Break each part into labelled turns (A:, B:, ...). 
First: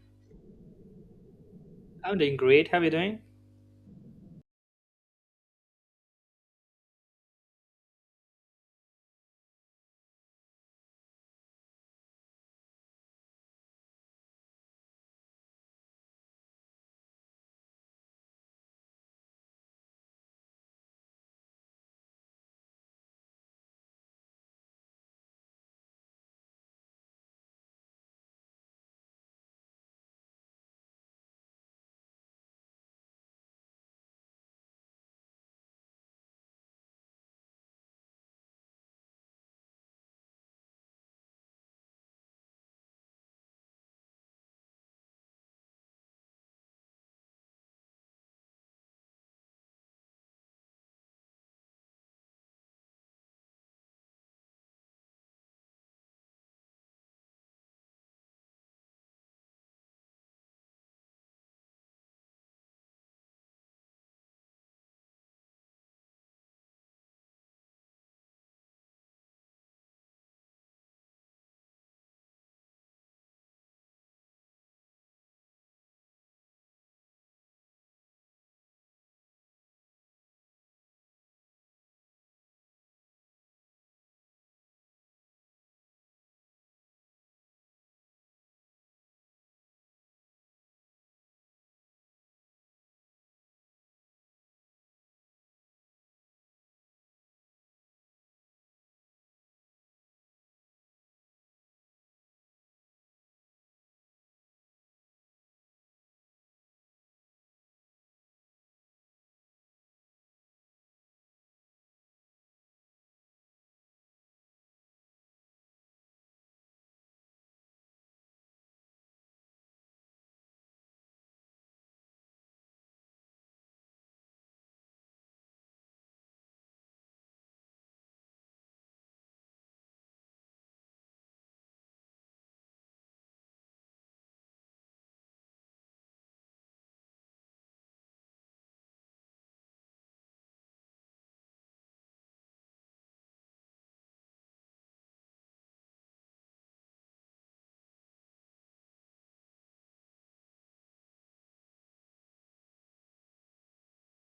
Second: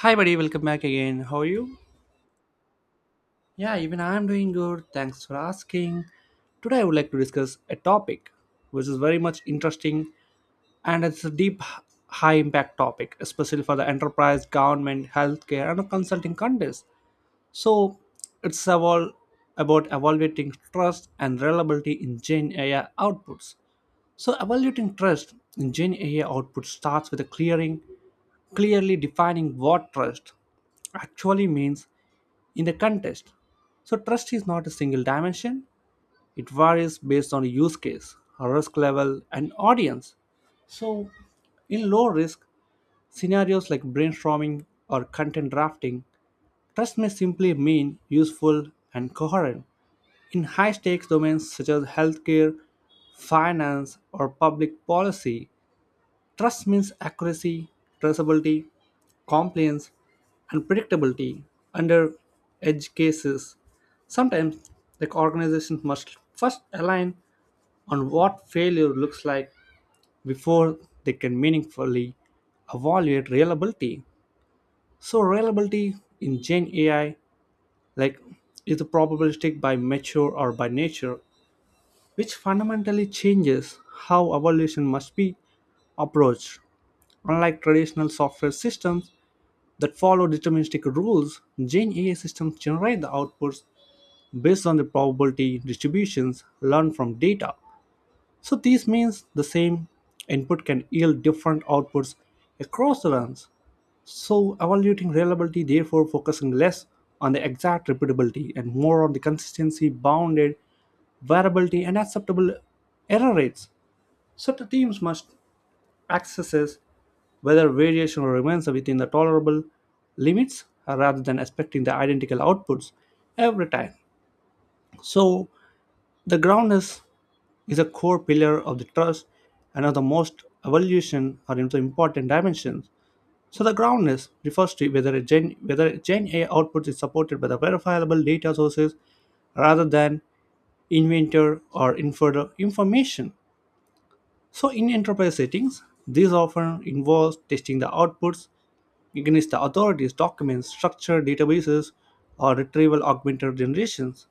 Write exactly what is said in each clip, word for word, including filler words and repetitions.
A: Hi, buddy. Welcome back again. How are you?
B: I'm doing great. How are you doing?
A: Yeah, even I'm doing good. Thanks for asking. Today, I would like to discuss a topic which is very much interesting, and it's a deep, high impact topic, especially for the enterprise, government, healthcare, and consulting companies. So it's all about evaluating trust and reliability in Gen A I outputs. So evaluating trust in Gen A I output starts with a clearing, clearly defining what trust actually means in a contest. So trust is not a single dimension. It varies based on use case, risk level, and audience. So in low risk scenarios like brainstorming or content drafting, trust may simply mean useful and coherent. In high stakes domains such as healthcare, finance, or public policy, trust means accuracy, traceability, compliance, and predictability under edge cases. Sometimes the organizations must first align on what failure looks like before they can meaningfully evaluate reliability. So reliability in Gen A I like is the probabilistic by nature or by nature which fundamentally changes how evaluation must be approached. Unlike traditional software systems that follow deterministic rules, Gen A I systems generate the outputs based on the probability distributions learned from data. So this means the same input can yield different outputs across the runs. So evaluating reliability therefore focusing less on the exact repeatability and more on the consistency, bounded variability, and acceptable error rates. So the teams must assess whether variation remains within the tolerable limits, uh, rather than expecting the identical outputs every time. So the groundness is a core pillar of the trust and of the most evaluation are into important dimensions. So the groundness refers to whether a Gen whether Gen A output is supported by the verifiable data sources rather than inventor or inferred information. So in enterprise settings, this often involves testing the outputs against the authorities' documents, structured databases, or retrieval augmented generations.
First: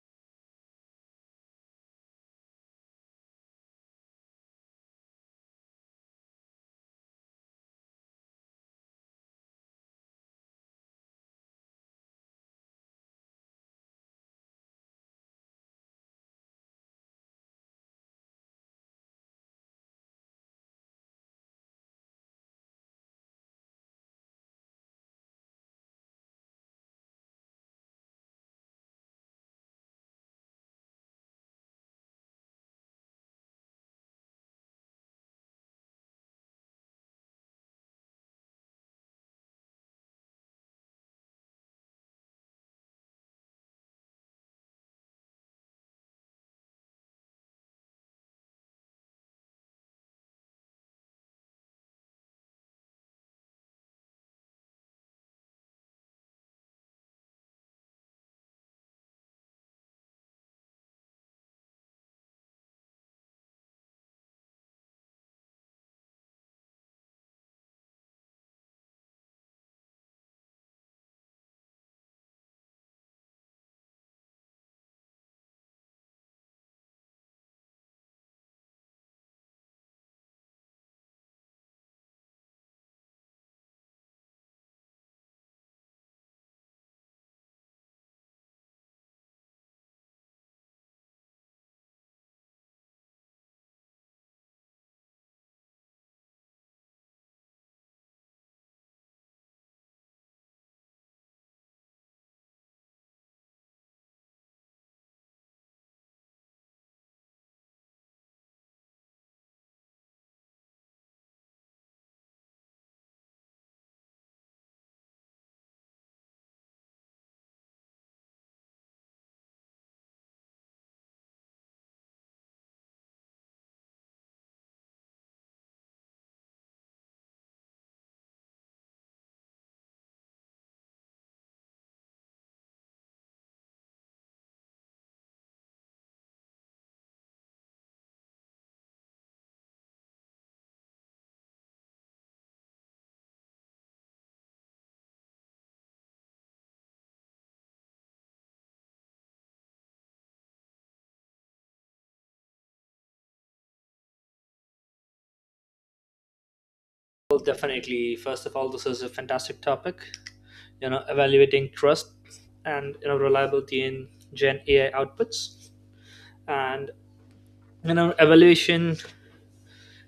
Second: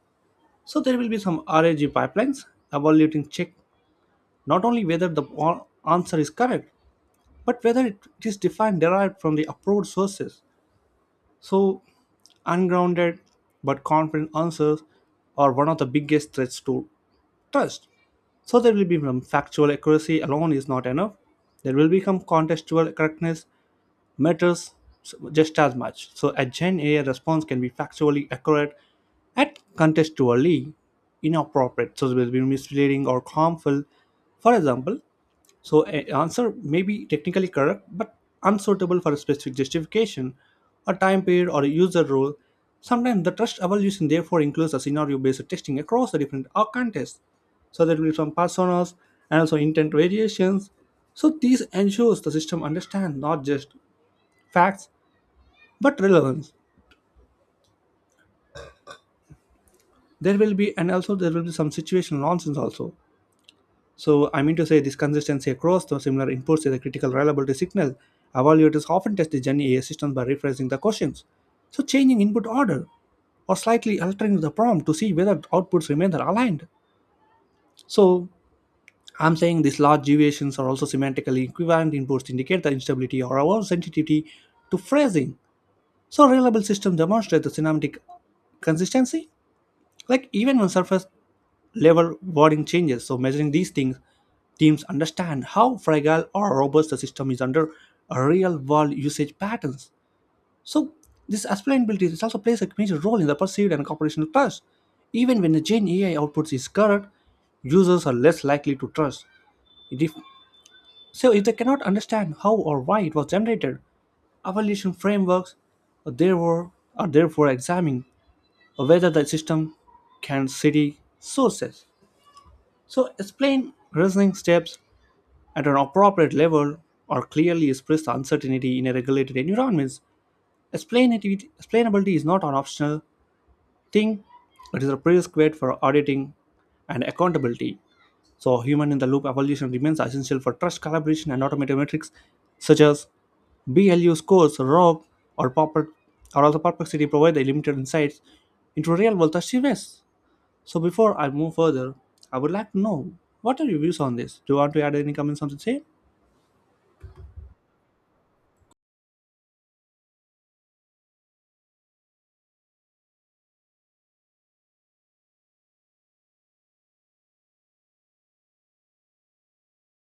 A: So there will be some RAG pipelines evaluating check not only whether the a- answer is correct, but whether it it is defined derived from the approved sources. So ungrounded but confident answers are one of the biggest threats to trust. So there will be some factual accuracy alone is not enough. There will become contextual correctness matters just as much. So a Gen A I response can be factually accurate and contextually inappropriate. So it will be misleading or harmful. For example, so an answer may be technically correct but unsuitable for a specific justification, a time period, or a user role. Sometimes the trust evaluation therefore includes a scenario-based testing across the different uh, contexts. So there will be some personas and also intent variations. So these ensures the system understands not just facts but relevance. There will be and also there will be some situational nonsense also. So I mean to say this consistency across the similar inputs is a critical reliability signal. Evaluators often test the Gen A I systems by rephrasing the questions. So changing input order or slightly altering the prompt to see whether outputs remain aligned. So I'm saying these large deviations are also semantically equivalent inputs indicate the instability or our sensitivity to phrasing. So reliable systems demonstrate the semantic consistency. Like even when surface level warning changes. So measuring these things, teams understand how fragile or robust the system is under real world usage patterns. So this explainability this also plays a major role in the perceived and operational trust. Even when the Gen A I outputs is correct, users are less likely to trust. If, so if they cannot understand how or why it was generated, evaluation frameworks are therefore, are therefore examining whether the system can cite sources. So explain reasoning steps at an appropriate level or clearly express the uncertainty in a regulated environment. Explainability, explainability is not an optional thing, it is a prerequisite for auditing and accountability. So human in the loop evolution remains essential for trust collaboration, and automated metrics such as B L U scores, R O G, or, perplex- or also perplexity provide the limited insights into real world achievements. So before I move further, I would like to know, what are your views on this? Do you want to add any comments on the same?
B: Well, definitely. First of all, this is a fantastic topic. You know, evaluating trust and you know reliability in Gen A I outputs, and you know evaluation.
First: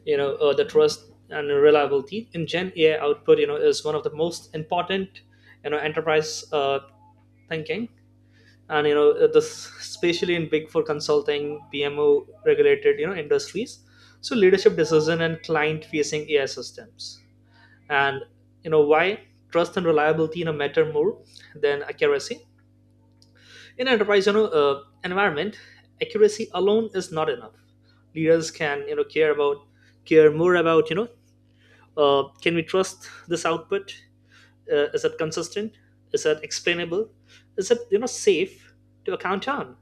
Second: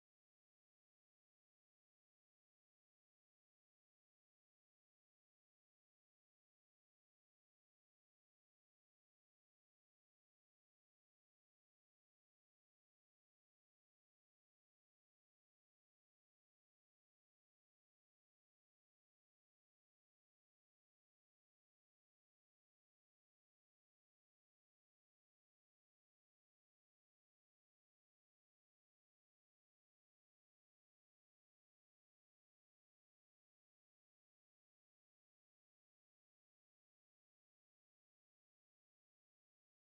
B: You know, uh, the trust and reliability in Gen A I output. You know, is one of the most important. You know, Enterprise uh, thinking, and you know this especially in big four consulting, P M O regulated. You know, industries. So leadership decision and client facing A I systems, and you know why trust and reliability you know matter more than accuracy in enterprise you know uh, environment. Accuracy alone is not enough. Leaders can, you know care about, care more about, you know uh, can we trust this output? Uh, is it consistent? Is it explainable? Is it, you know safe to account on?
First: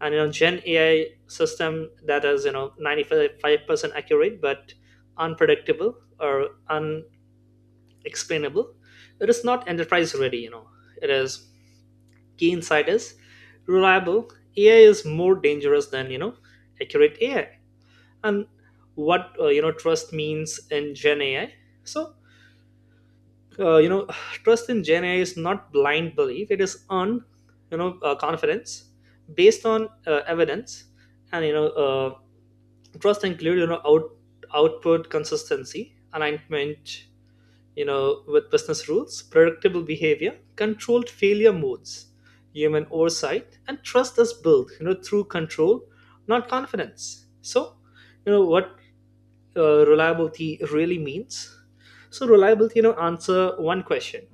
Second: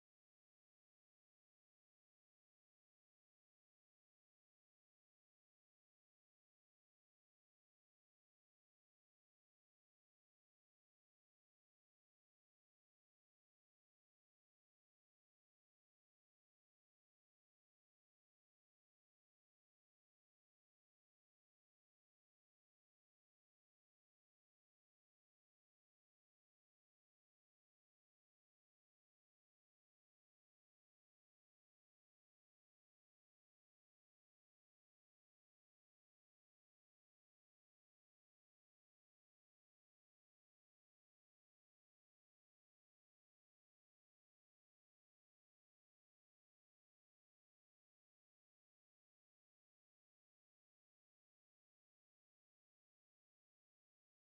B: And you know gen A I system that is you know ninety-five percent accurate but unpredictable or un explainable. It is not enterprise ready, you know. It is key insight is reliable. A I is more dangerous than you know accurate A I. And what, uh, you know trust means in Gen A I. So uh, you know trust in Gen A I is not blind belief. It is on, you know uh, confidence based on uh, evidence, and you know uh, trust include you know out output consistency alignment, you know, with business rules, predictable behavior, controlled failure modes, human oversight. And trust is built, you know, through control, not confidence. So, you know, what, uh, reliability really means? So, reliability, you know, answer one question.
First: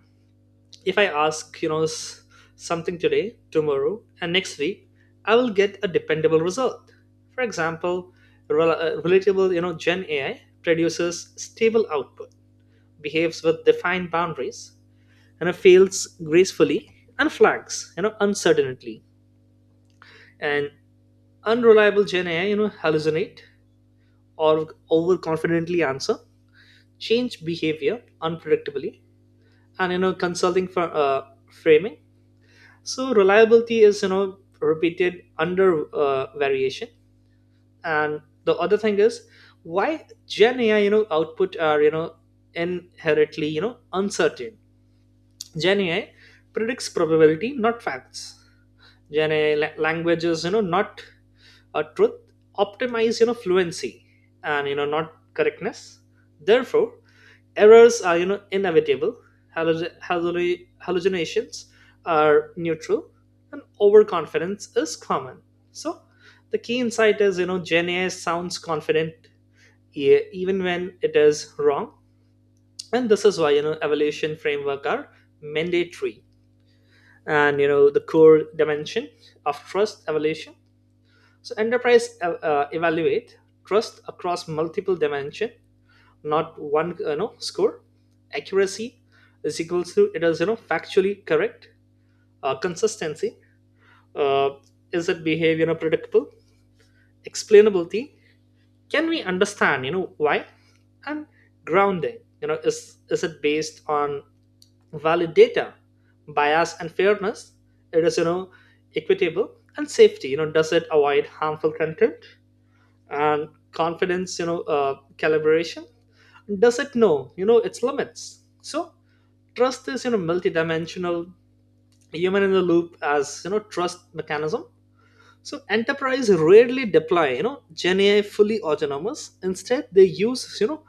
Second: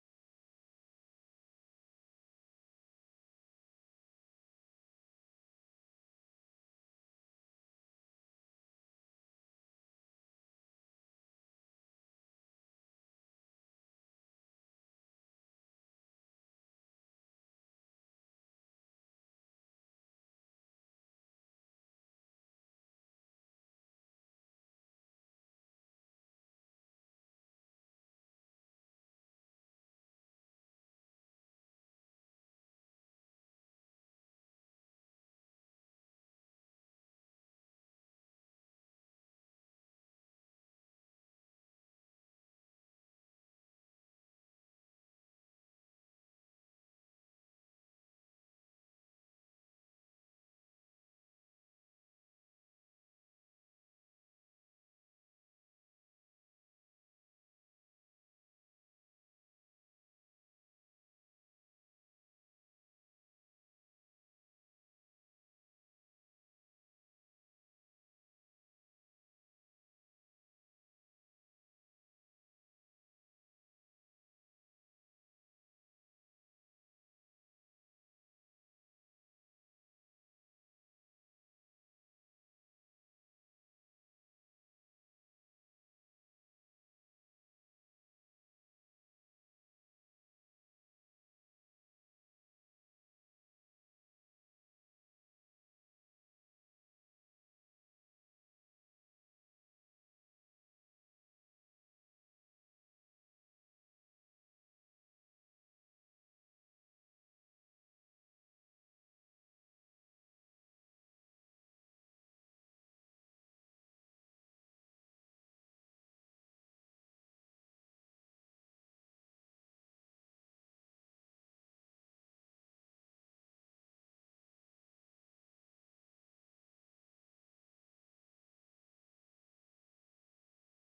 B: If I ask, you know, s- something today, tomorrow, and next week, I will get a dependable result. For example, rel- uh, relatable, you know, Gen A I produces stable output, behaves with defined boundaries, you know, fails gracefully, and flags, you know, uncertainly. And unreliable Gen A I, you know, hallucinate or overconfidently answer, change behavior unpredictably, and, you know, consulting for uh, framing. So reliability is you know repeated under uh, variation. And the other thing is why Gen A I you know output are you know inherently you know uncertain. Gen A I predicts probability, not facts. Gen A I la- languages, you know, not a truth, optimize, you know, fluency and, you know, not correctness. Therefore, errors are, you know, inevitable. Halluc- halluc- hallucinations are neutral and overconfidence is common. So, the key insight is, you know, Gen A I sounds confident, e- even when it is wrong. And this is why, you know, evaluation framework are mandatory. And you know the core dimension of trust evaluation, so enterprise uh, uh, evaluate trust across multiple dimension, not one you know score. Accuracy is equals to it is you know factually correct. Uh, consistency, uh, is it behavior, you know, predictable? Explainability, can we understand you know why? And grounding, you know is is it based on valid data? Bias and fairness, it is you know equitable? And safety, you know does it avoid harmful content? And confidence, you know uh, calibration, does it know you know its limits? So trust is you know multidimensional. Human in the loop as you know trust mechanism. So enterprise rarely deploy, you know, Gen A I fully autonomous. Instead, they use, you know,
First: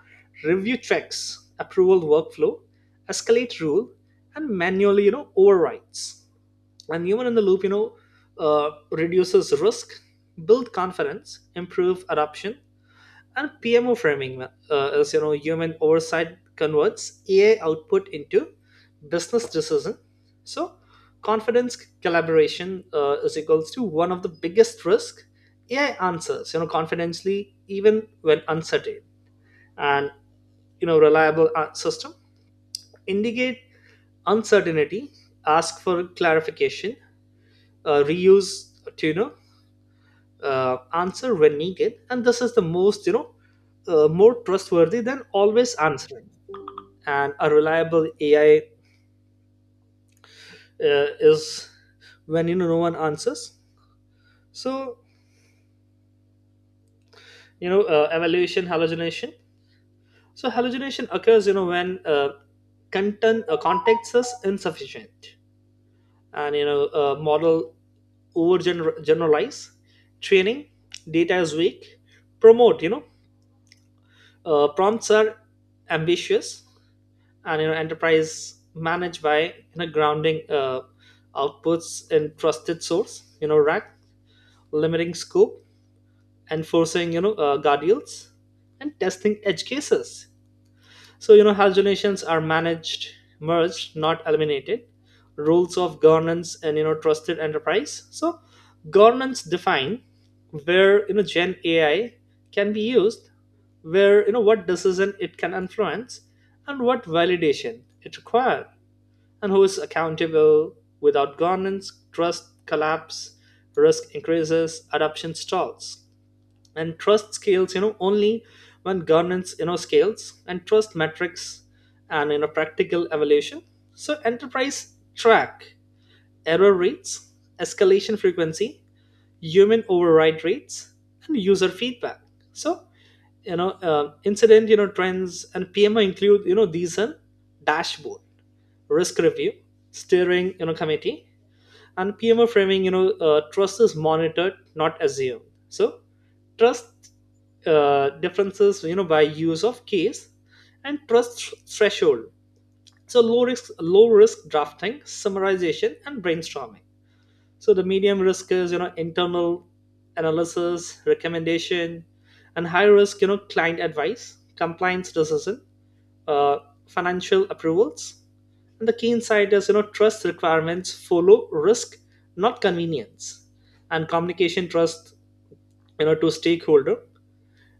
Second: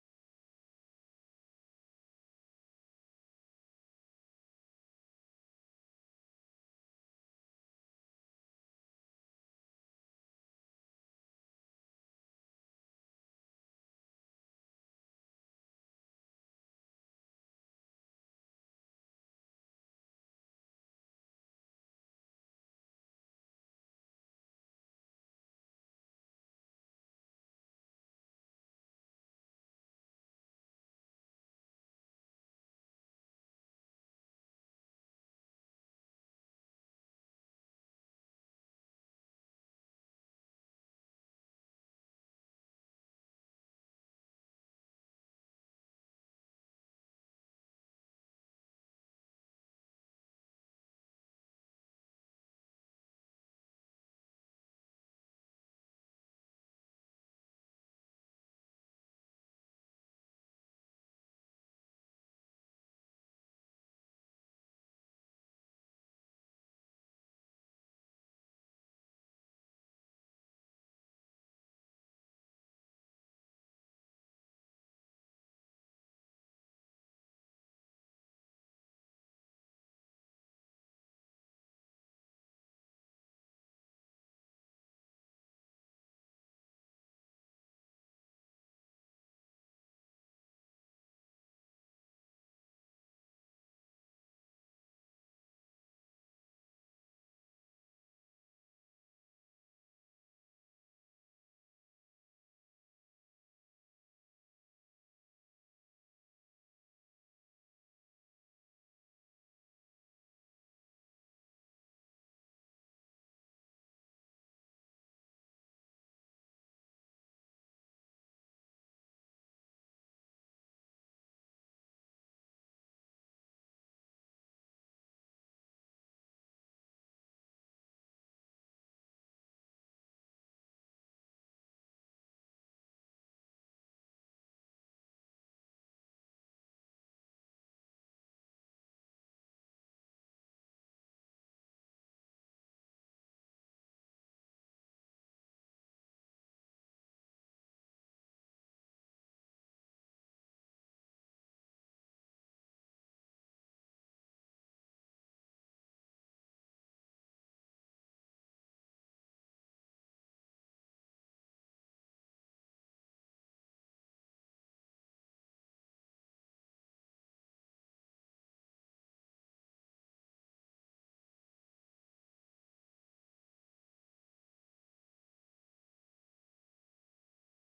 B: review checks, approval workflow, escalate rule, and manually, you know, overrides. And human in the loop, you know, uh, reduces risk, build confidence, improve adoption. And P M O framing, uh, is you know human oversight converts A I output into business decision. So confidence collaboration uh, is equals to one of the biggest risk. A I answers you know confidently even when uncertain. And you know reliable uh, system indicate uncertainty, ask for clarification, uh, reuse to you know uh, answer when needed. And this is the most you know uh, more trustworthy than always answering. And a reliable A I uh, is when you know no one answers. So you know uh, evaluation hallucination, so hallucination occurs you know when, uh, content uh, context is insufficient and you know uh, model over generalize, training data is weak, promote you know uh, prompts are ambitious, and you know enterprise managed by you know grounding uh, outputs in trusted source, you know rack, limiting scope, enforcing you know uh, guardrails, and testing edge cases. So you know hallucinations are managed, merged, not eliminated. Rules of governance and you know trusted enterprise. So governance define where you know Gen A I can be used, where you know what decision it can influence, and what validation it requires, and who is accountable. Without governance, trust collapse, risk increases, adoption stalls, and trust scales you know only when governance you know scales. And trust metrics and you know practical evaluation, so enterprise track error rates, escalation frequency, human override rates, and user feedback. So you know uh, incident you know trends and P M I include you know these are dashboard, risk review, steering you know committee. And P M O framing, you know uh, trust is monitored, not assumed. So trust uh, differences you know by use of case and trust threshold. So low risk low risk drafting, summarization, and brainstorming. So the medium risk is you know internal analysis recommendation. And high risk you know client advice, compliance decision, uh, financial approvals. And the key insight is, you know trust requirements follow risk, not convenience. And communication trust, you know to stakeholder,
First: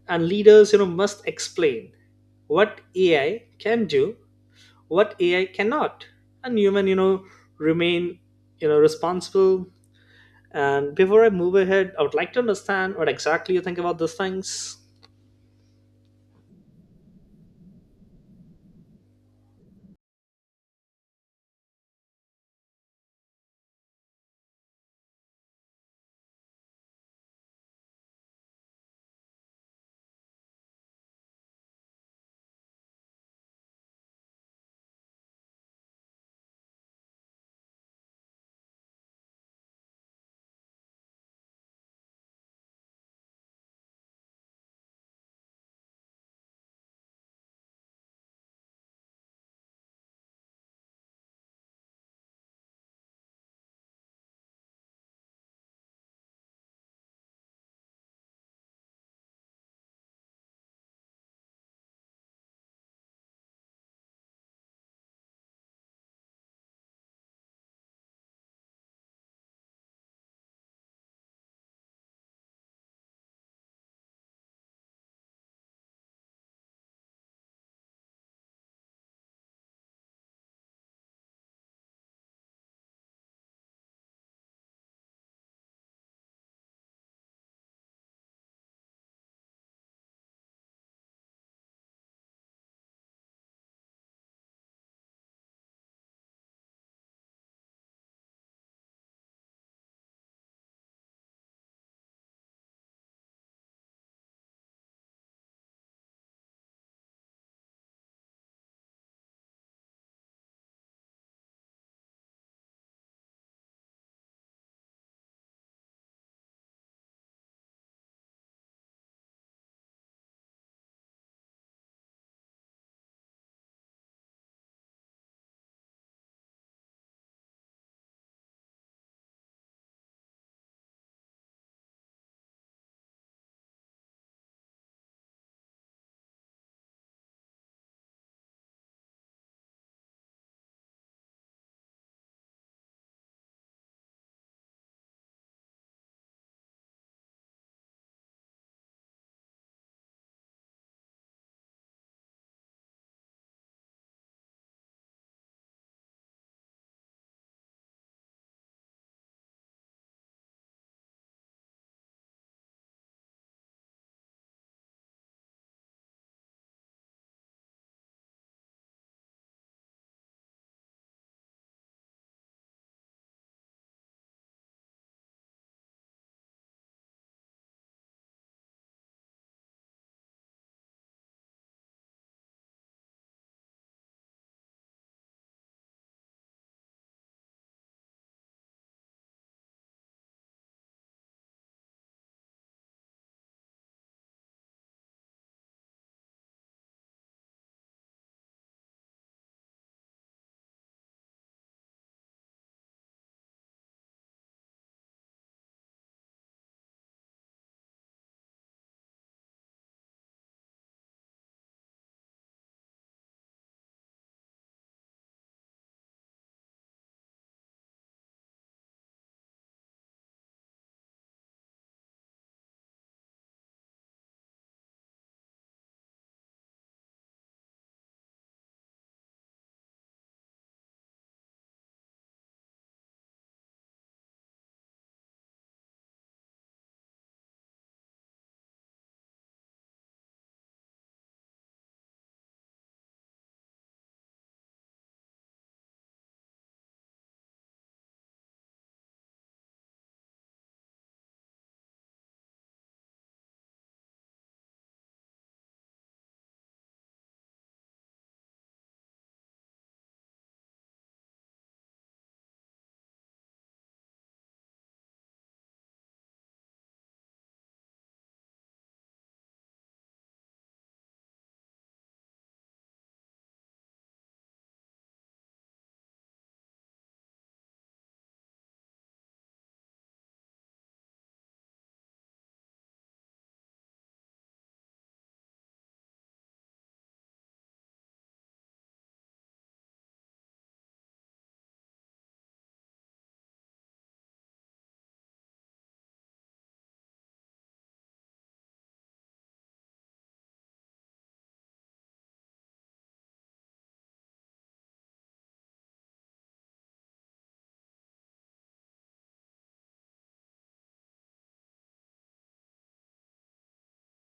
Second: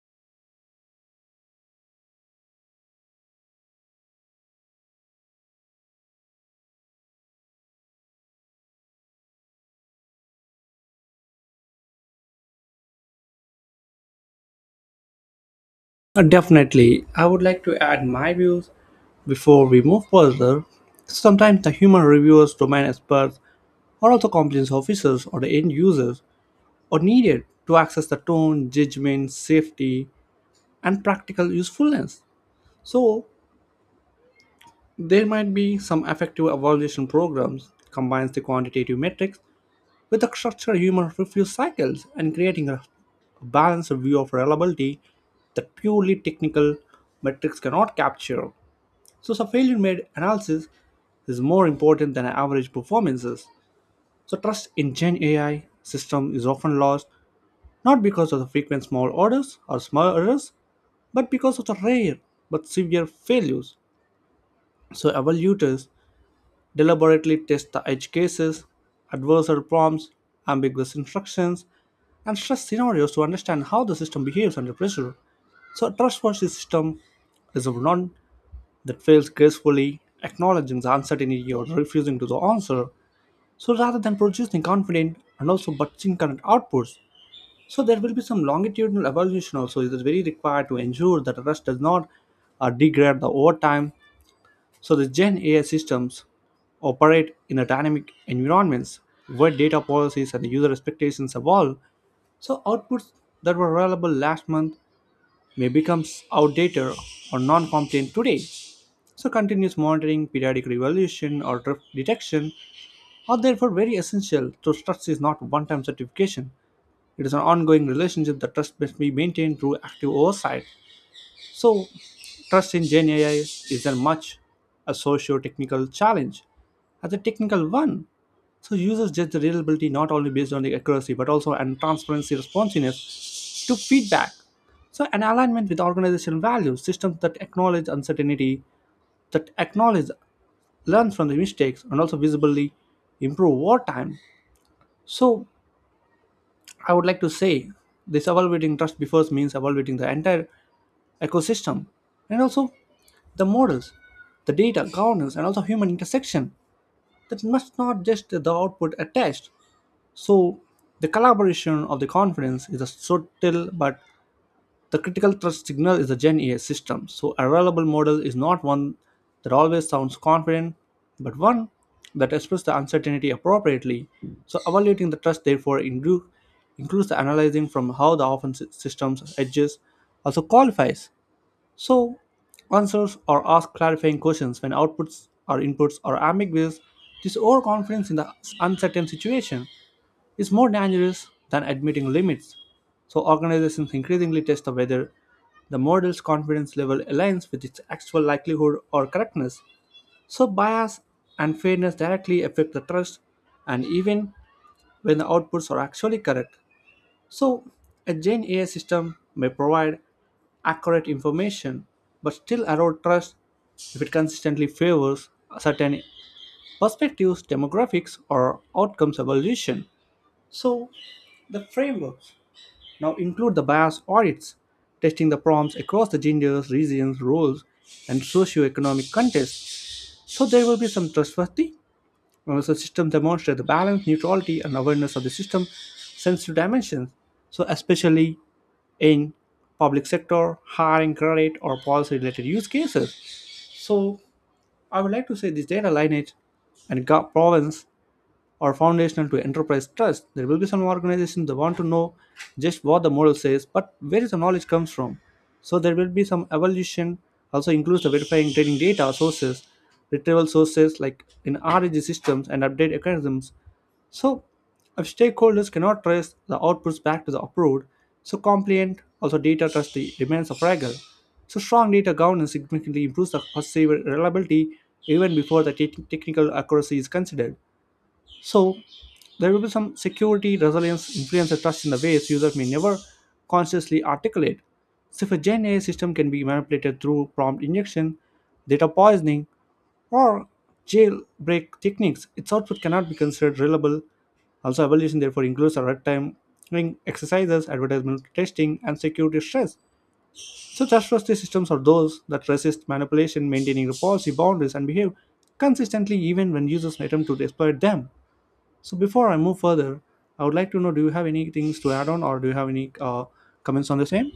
B: and leaders you know must explain what A I can do, what A I cannot, and human you know remain, you know responsible. And before I move ahead, I would like to understand what exactly you think about these things.
A: Uh, Definitely. I would like to add my views before we move further. Sometimes the human reviewers, domain experts, or also compliance officers or the end users are needed to access the tone, judgment, safety, and practical usefulness. So there might be some effective evaluation programs combines the quantitative metrics with the structured human review cycles and creating a a balanced view of reliability that purely technical metrics cannot capture. So a failure made analysis is more important than average performances. So trust in Gen A I system is often lost not because of the frequent small orders or small errors, but because of the rare but severe failures. So evaluators deliberately test the edge cases, adversarial prompts, ambiguous instructions, and stress scenarios to understand how the system behaves under pressure. So a trustworthy system is one that fails gracefully, acknowledging the uncertainty or refusing to the answer. So rather than producing confident and also but incorrect outputs, so there will be some longitudinal evaluation also. It is very required to ensure that a rest does not uh, degrade the overtime. So the Gen A I systems operate in a dynamic environments where data policies and user expectations evolve. So outputs that were reliable last month may become outdated or non-compliant today. So continuous monitoring, periodic revolution, or drift detection are therefore very essential. So trust is not one-time certification. It is an ongoing relationship that trust must be maintained through active oversight. So trust in Gen A I is as much a socio-technical challenge as a technical one. So users judge the reliability not only based on the accuracy but also on transparency, responsiveness to feedback. So an alignment with organizational values, systems that acknowledge uncertainty, that acknowledge learn from the mistakes and also visibly improve over time. So I would like to say this evaluating trust before means evaluating the entire ecosystem and also the models, the data, governance, and also human intersection. That must not just the output attached. So the collaboration of the conference is a subtle but the critical thrust signal is the Gen A I system. So a reliable model is not one that always sounds confident, but one that expresses the uncertainty appropriately. So evaluating the trust therefore inclu- includes the analyzing from how the offense systems edges also qualifies. So answers or ask clarifying questions when outputs or inputs are ambiguous. This overconfidence in the uncertain situation is more dangerous than admitting limits. So organizations increasingly test the whether the model's confidence level aligns with its actual likelihood or correctness. So bias and fairness directly affect the trust, and even when the outputs are actually correct. So a Gen A I system may provide accurate information but still erode trust if it consistently favors certain perspectives, demographics, or outcomes evolution. So the frameworks now include the bias audits, testing the prompts across the genders, regions, roles, and socioeconomic context. So there will be some trustworthy. uh, So system demonstrate the balance, neutrality, and awareness of the system sensitive dimensions. So especially in public sector, hiring credit, or policy related use cases. So I would like to say this data lineage and gov- province or foundational to enterprise trust. There will be some organizations that want to know just what the model says, but where is the knowledge comes from? So there will be some evolution. Also includes the verifying training data sources, retrieval sources like in RAG systems and update mechanisms. So if stakeholders cannot trace the outputs back to the approved, so compliant also data trust remains a fragile. So strong data governance significantly improves the perceived reliability even before the te- technical accuracy is considered. So there will be some security, resilience, influence, and trust in the ways users may never consciously articulate. So if a Gen A I system can be manipulated through prompt injection, data poisoning, or jailbreak techniques, its output cannot be considered reliable. Also, evaluation therefore includes a red time exercises, advertisement testing, and security stress. So trustworthy systems are those that resist manipulation, maintaining the policy boundaries, and behave consistently even when users attempt to exploit them. So before I move further, I would like to know, do you have any things to add on or do you have any uh, comments on the same?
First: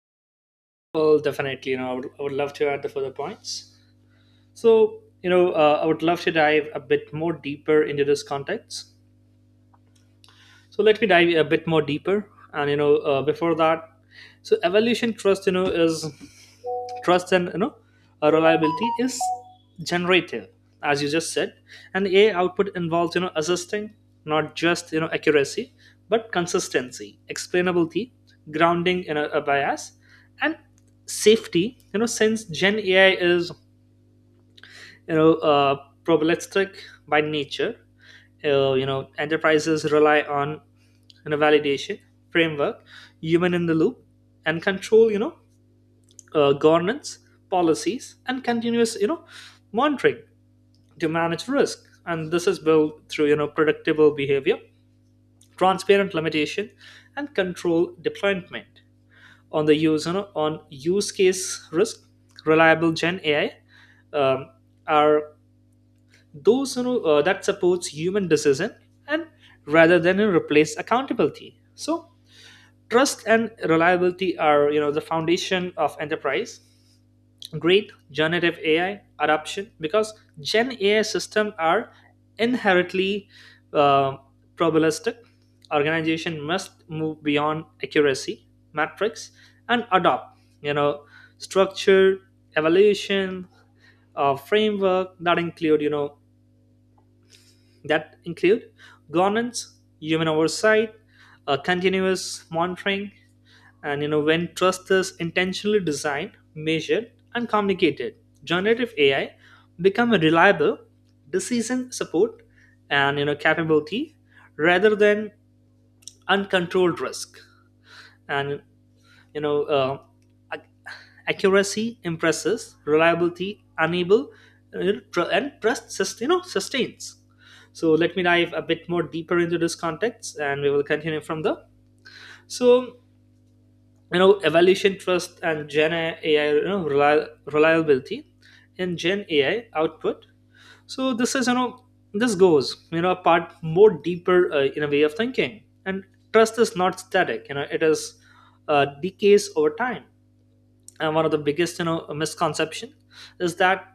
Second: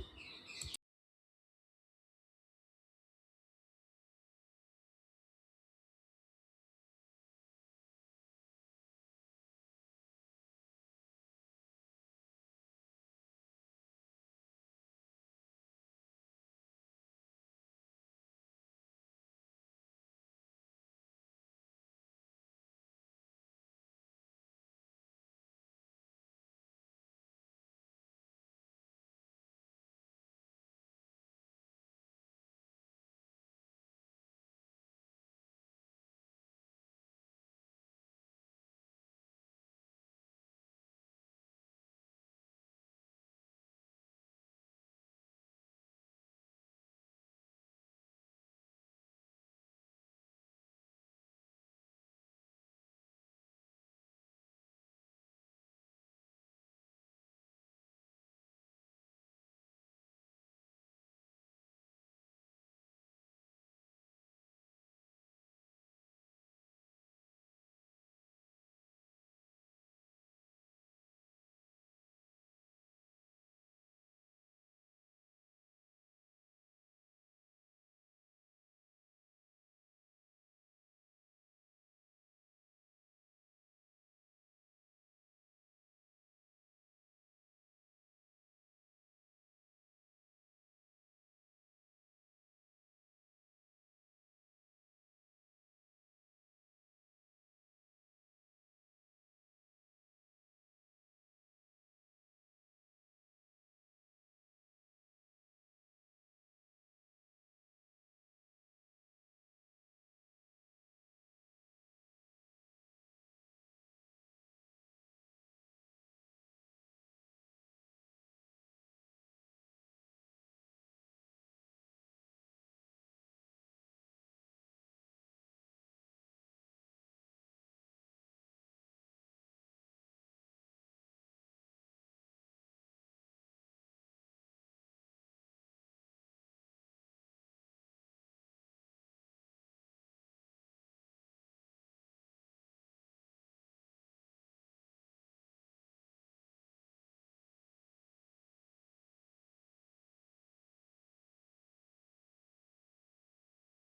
B: Well, definitely, you know i would, I would love to add the further points. So you know uh, I would love to dive a bit more deeper into this context. So let me dive a bit more deeper, and you know uh, before that. So evolution trust you know is trust, and you know uh, reliability is generative, as you just said. And A I output involves you know assisting, not just you know accuracy, but consistency, explainability, grounding in a, a bias and safety. You know since Gen A I is you know uh, probabilistic by nature, uh, you know enterprises rely on you know validation framework, human in the loop, and control, you know uh, governance policies, and continuous you know monitoring to manage risk. And this is built through you know predictable behavior, transparent limitation, and control deployment on the use, you know, on use case risk. Reliable Gen A I um, are those you know uh, that supports human decision, and rather than replace accountability. So trust and reliability are you know the foundation of enterprise great generative A I adoption, because Gen A I systems are inherently uh, probabilistic. Organization must move beyond accuracy metrics and adopt, you know, structure, evaluation, uh, framework that include, you know, that include governance, human oversight, uh, continuous monitoring, and you know, when trust is intentionally designed, measured, and communicated, generative A I become a reliable decision support and you know capability, rather than uncontrolled risk. And you know, uh, ac- accuracy impresses, reliability enable, uh, tr- and trust sus- you know sustains. So let me dive a bit more deeper into this context, and we will continue from there. So you know evaluation trust and Gen A I, you know reli- reliability in Gen A I output. So this is you know this goes you know a part more deeper uh, in a way of thinking. And trust is not static. You know it is uh, decays over time. And one of the biggest you know misconception is that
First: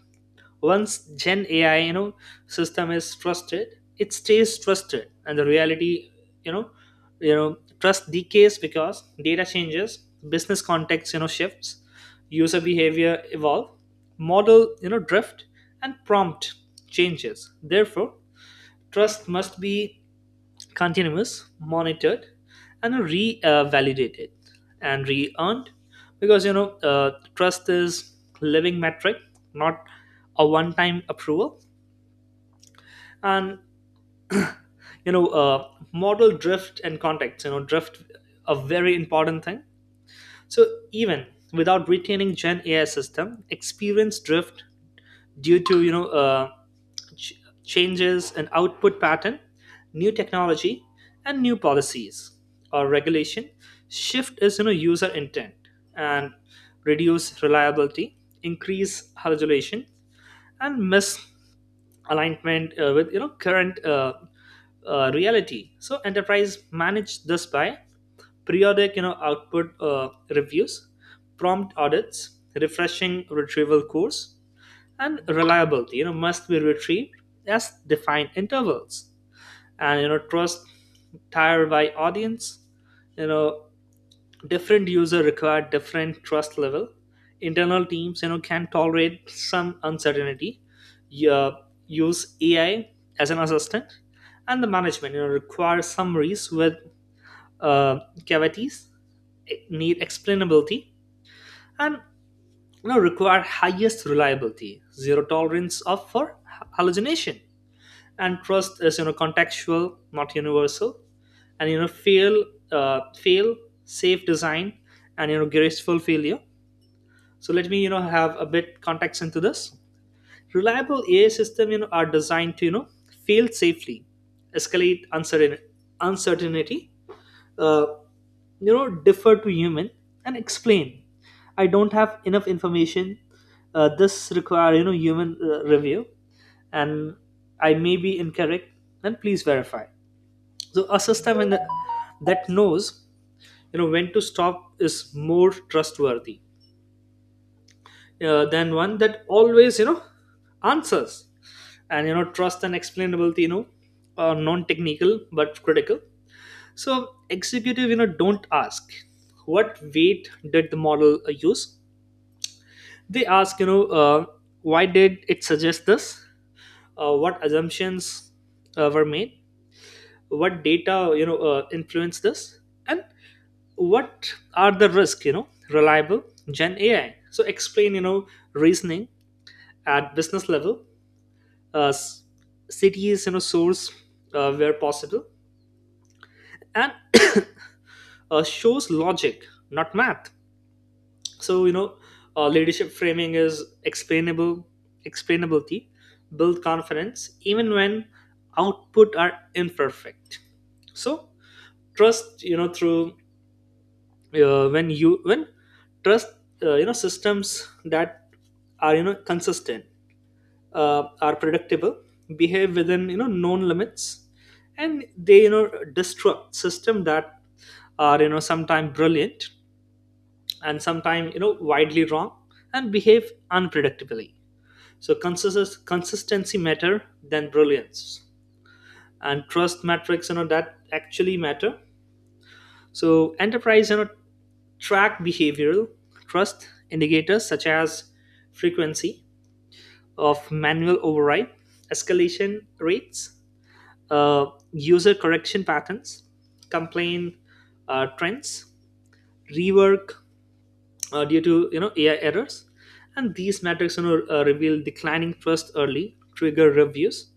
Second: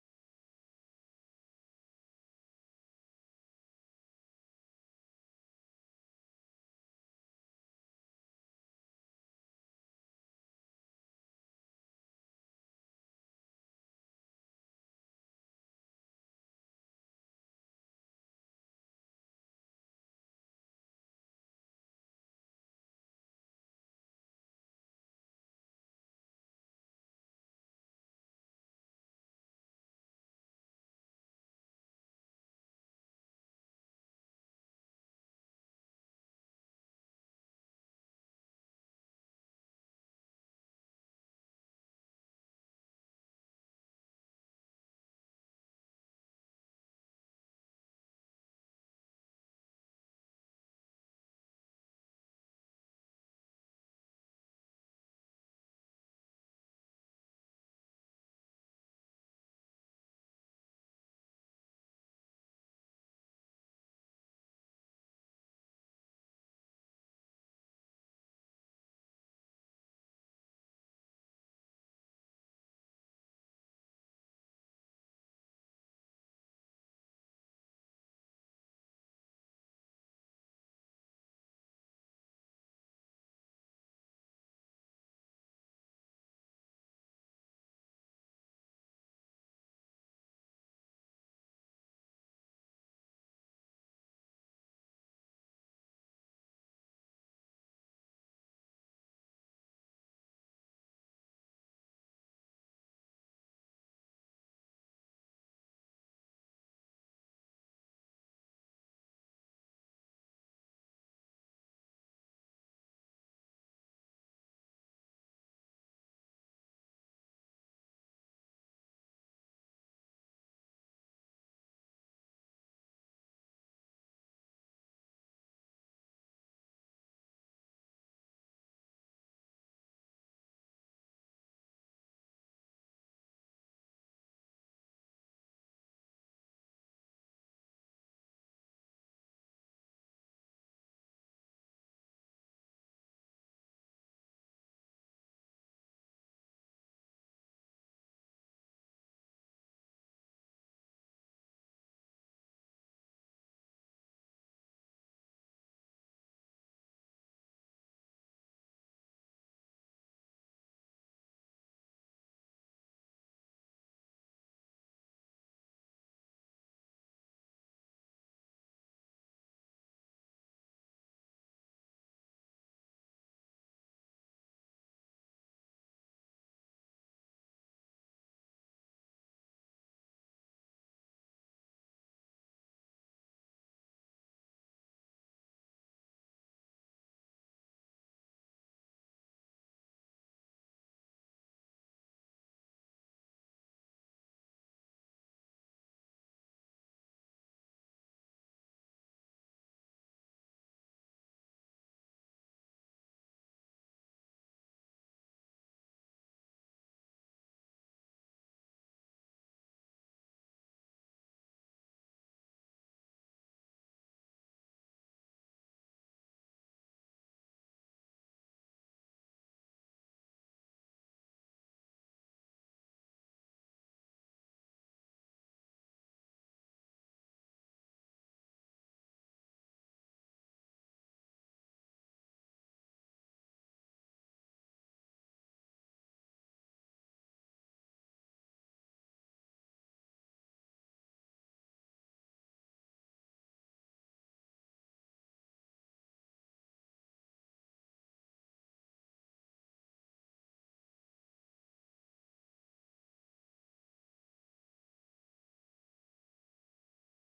B: once Gen A I you know system is trusted, it stays trusted. And the reality, you know you know trust decays because data changes, business context you know shifts, user behavior evolve, model you know drift, and prompt changes. Therefore, trust must be continuous, monitored, and re-validated and re-earned, because you know uh, trust is living metric, not a one-time approval. And you know, uh, model drift and context. You know, drift, a very important thing. So even without retaining Gen A I system, experience drift due to you know uh, ch- changes in output pattern, new technology, and new policies or regulation shift. Is you know user intent and reduce reliability, increase hallucination and misalignment uh, with you know current uh, uh, reality. So enterprise manage this by periodic you know output uh, reviews, prompt audits, refreshing retrieval course. And reliability you know must be retrieved as defined intervals. And you know trust tier by audience. you know Different user require different trust level. Internal teams you know can tolerate some uncertainty. Yeah, use A I as an assistant. And the management you know require summaries with uh, cavities, e, need explainability, and you know require highest reliability, zero tolerance of for hallucination. And trust is you know contextual, not universal. And you know fail uh, fail safe design, and you know graceful failure. So let me you know have a bit context into this. Reliable ai system you know are designed to you know fail safely, escalate uncertain uncertainty, uh, you know defer to human, and explain, I don't have enough information, uh, this require you know human uh, review, and I may be incorrect, then please verify. So a system in the, that knows you know when to stop is more trustworthy uh, than one that always you know answers. And you know trust and explainability you know are non-technical but critical. So executive, you know, don't ask what weight did the model uh, use. They ask, you know, uh, why did it suggest this? Uh, what assumptions uh, were made? What data, you know, uh, influenced this? And what are the risks, you know, reliable Gen A I? So explain, you know, reasoning at business level, uh, s- cities, you know, source uh, where possible, and uh, shows logic, not math. So you know uh, leadership framing is explainable. Explainability build confidence even when output are imperfect. So trust you know through, uh, when you when trust, uh, you know systems that are you know consistent, uh, are predictable, behave within you know known limits. And they you know destruct system that are you know sometimes brilliant and sometimes you know widely wrong and behave unpredictably. So consensus consistency matter than brilliance. And trust metrics you know that actually matter. So enterprise you know track behavioral trust indicators such as frequency of manual override, escalation rates, uh, user correction patterns, complaint uh, trends, rework uh, due to you know A I errors. And these metrics you know uh, reveal declining trust early, trigger reviews,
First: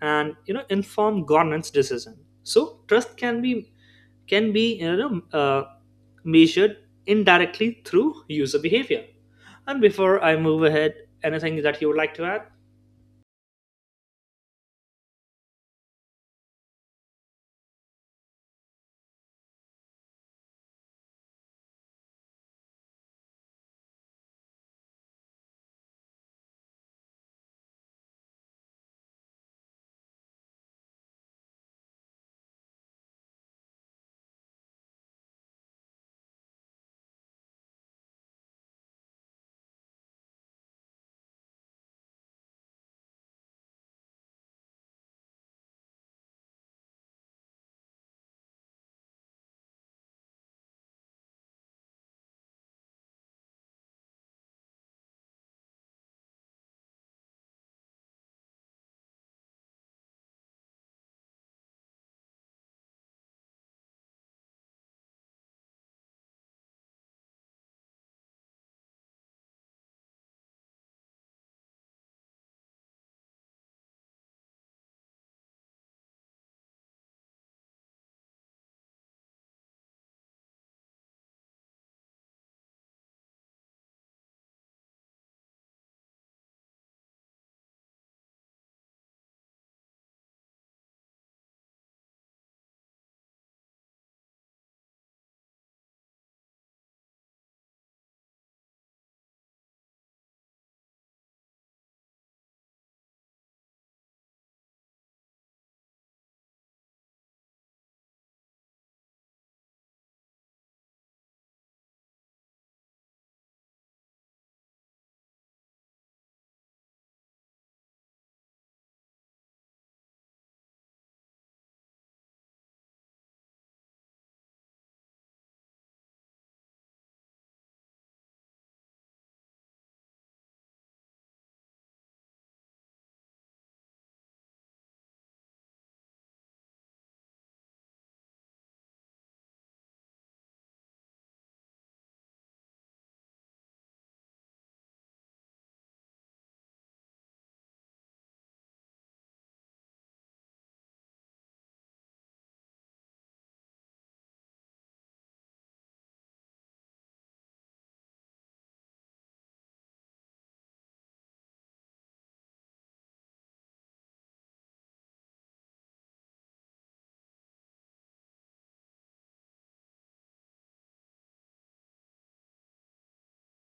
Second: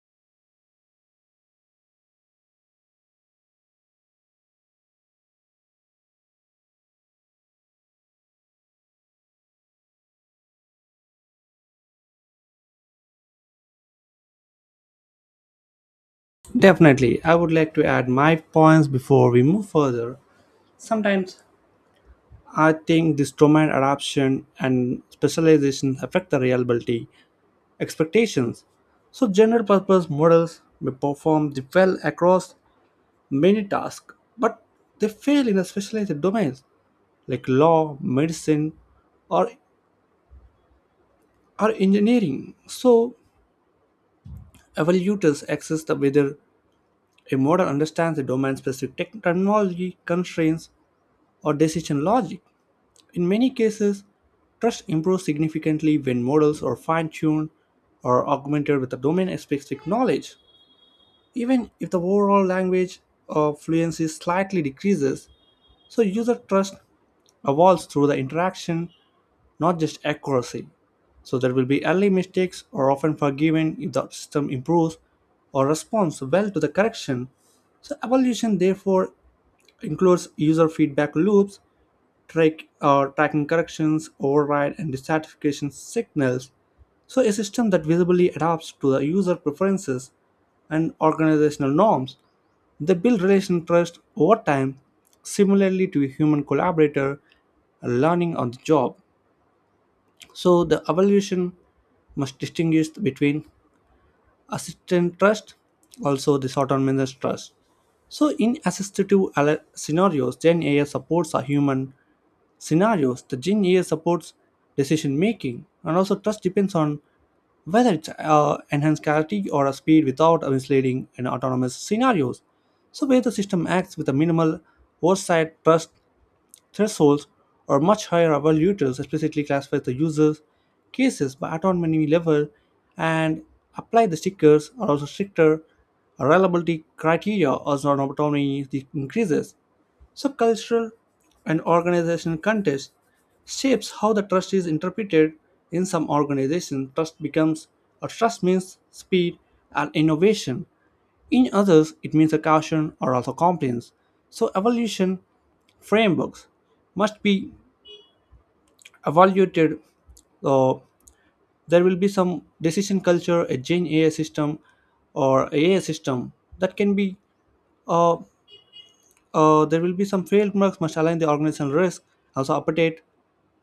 B: and you know inform governance decision. So trust can be, can be you know uh, measured indirectly through user behavior. And before I move ahead, anything that you would like to add?
A: Definitely. I would like to add my points before we move further. Sometimes I think this domain adoption and specialization affect the reliability expectations. So general purpose models may perform the well across many tasks, but they fail in the specialized domains like law, medicine, or or engineering. So evaluators assess the whether a model understands the domain specific tech- technology constraints or decision logic. In many cases, trust improves significantly when models are fine tuned or augmented with the domain specific knowledge. Even if the overall language of fluency slightly decreases, so user trust evolves through the interaction not just accuracy. So there will be early mistakes are often forgiven if the system improves or responds well to the correction. So evaluation therefore includes user feedback loops, track, uh, tracking corrections, override, and dissatisfaction signals. So a system that visibly adapts to the user preferences and organizational norms. They build relation trust over time, similarly to a human collaborator learning on the job. So the evaluation must distinguish between assistant trust, also the autonomous trust. So in assistive al- scenarios, Gen A I supports a human scenarios. The Gen A I supports decision making, and also trust depends on whether it's uh, enhanced clarity or a speed without misleading in autonomous scenarios. So where the system acts with a minimal oversight, trust thresholds or much higher evaluators explicitly classify the users cases by autonomy level and apply the stickers or also stricter reliability criteria as non autonomy increases. So cultural and organizational context shapes how the trust is interpreted in some organizations trust becomes or trust means speed and innovation in others, it means a caution or also compliance. So evaluation frameworks must be evaluated. So there will be some decision culture, a Gen A I system or A I system that can be uh, Uh, there will be some frameworks must align the organizational risk, also update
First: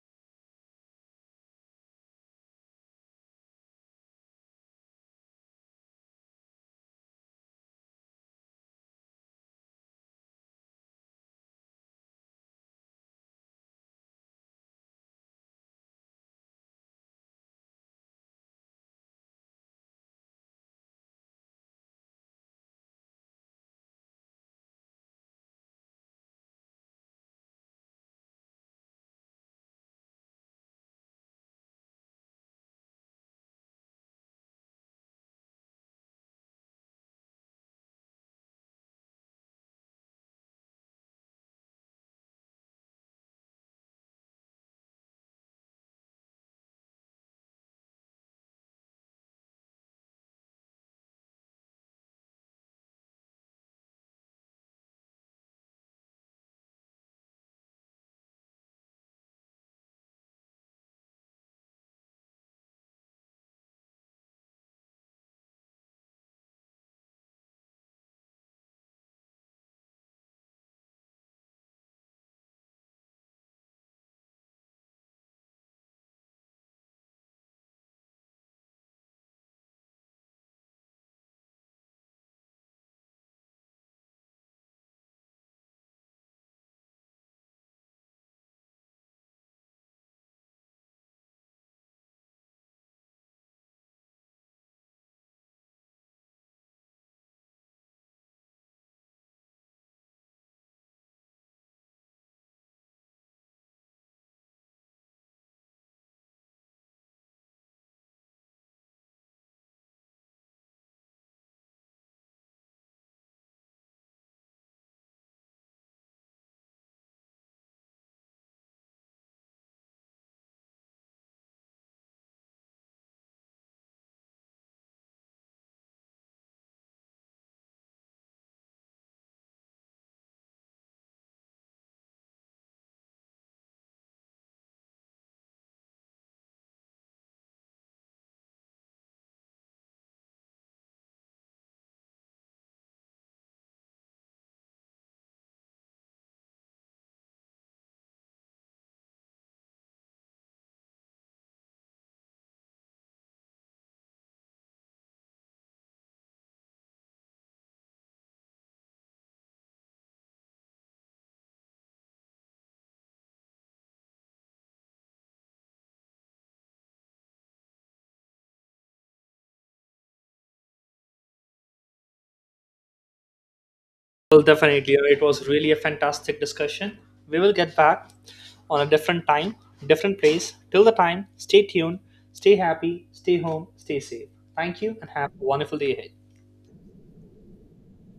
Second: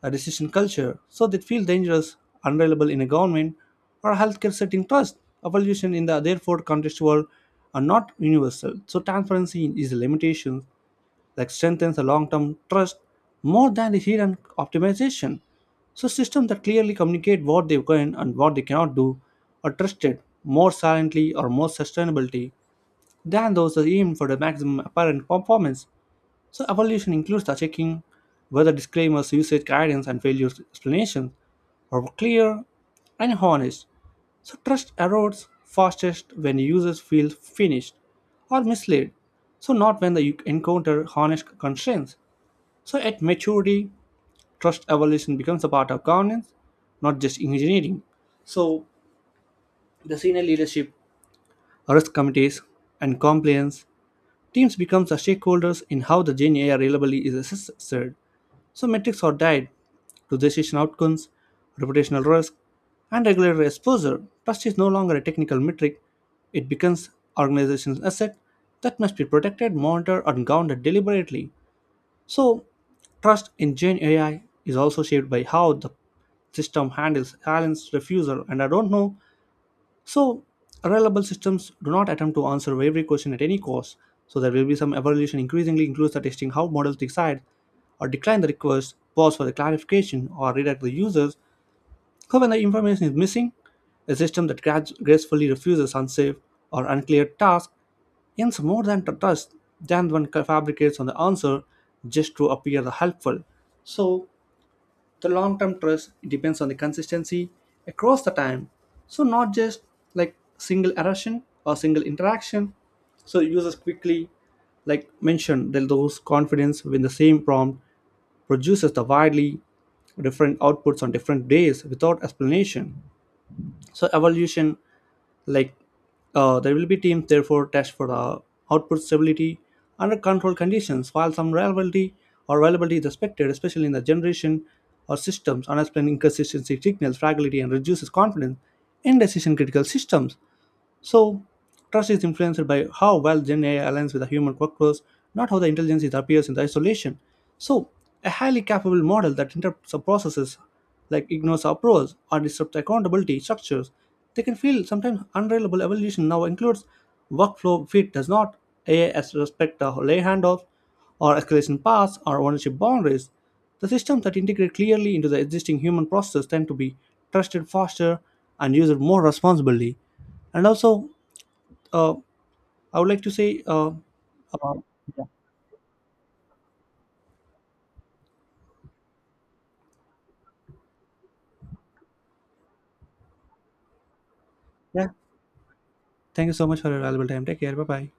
A: a decision culture, so they feel dangerous, unreliable in a government or healthcare setting trust. Evolution in the therefore contextual are not universal. So transparency is a limitation that strengthens a long-term trust more than the hidden optimization. So systems that clearly communicate what they can and what they cannot do are trusted more silently or more sustainability than those that aim for the maximum apparent performance. So evaluation includes the checking whether disclaimers, usage guidance, and failure explanations are clear and honest. So trust erodes fastest when users feel finished or misled. So not when they encounter honest constraints. So at maturity, trust evolution becomes a part of governance, not just engineering. So the senior leadership, risk committees, and compliance teams become the stakeholders in how the Gen A I reliability is assessed. So metrics are tied to decision outcomes, reputational risk, and regulatory exposure. Trust is no longer a technical metric. It becomes organization's asset that must be protected, monitored, and governed deliberately. So trust in Gen A I is also shaped by how the system handles silence, refusal, and I don't know. So, reliable systems do not attempt to answer every question at any cost, so there will be some evolution increasingly includes the testing how models decide or decline the request, pause for the clarification, or redirect the users. So, when the information is missing, a system that grad- gracefully refuses unsafe or unclear tasks earns more than tr- trust than one ca- fabricates on the answer just to appear helpful. So, the long term trust depends on the consistency across the time so not just like single eruption or single interaction so users quickly like mentioned that those confidence when the same prompt produces the widely different outputs on different days without explanation so evolution like uh, there will be teams therefore test for the output stability under controlled conditions while some reliability or reliability is expected especially in the generation or systems unexplained inconsistency signals fragility and reduces confidence in decision critical systems. So, trust is influenced by how well Gen A I aligns with the human workflows, not how the intelligence it appears in the isolation. So, a highly capable model that interrupts the processes, like ignores approvals or disrupts accountability structures, they can feel sometimes unreliable. Evolution now includes workflow fit does not A I as respect the lay handoffs or escalation paths or ownership boundaries. The systems that integrate clearly into the existing human processes tend to be trusted faster and used more responsibly. And also, uh, I would like to say, uh,
B: Well,
A: uh,
B: definitely. uh, It
A: yeah,
B: was really a fantastic discussion. We will get back on a different time, different place. Till the time, stay tuned, stay happy, stay home, stay safe. Thank you,
A: yeah.
B: and have a wonderful day ahead.
A: Thank you so much for your valuable time. Take care. Bye bye.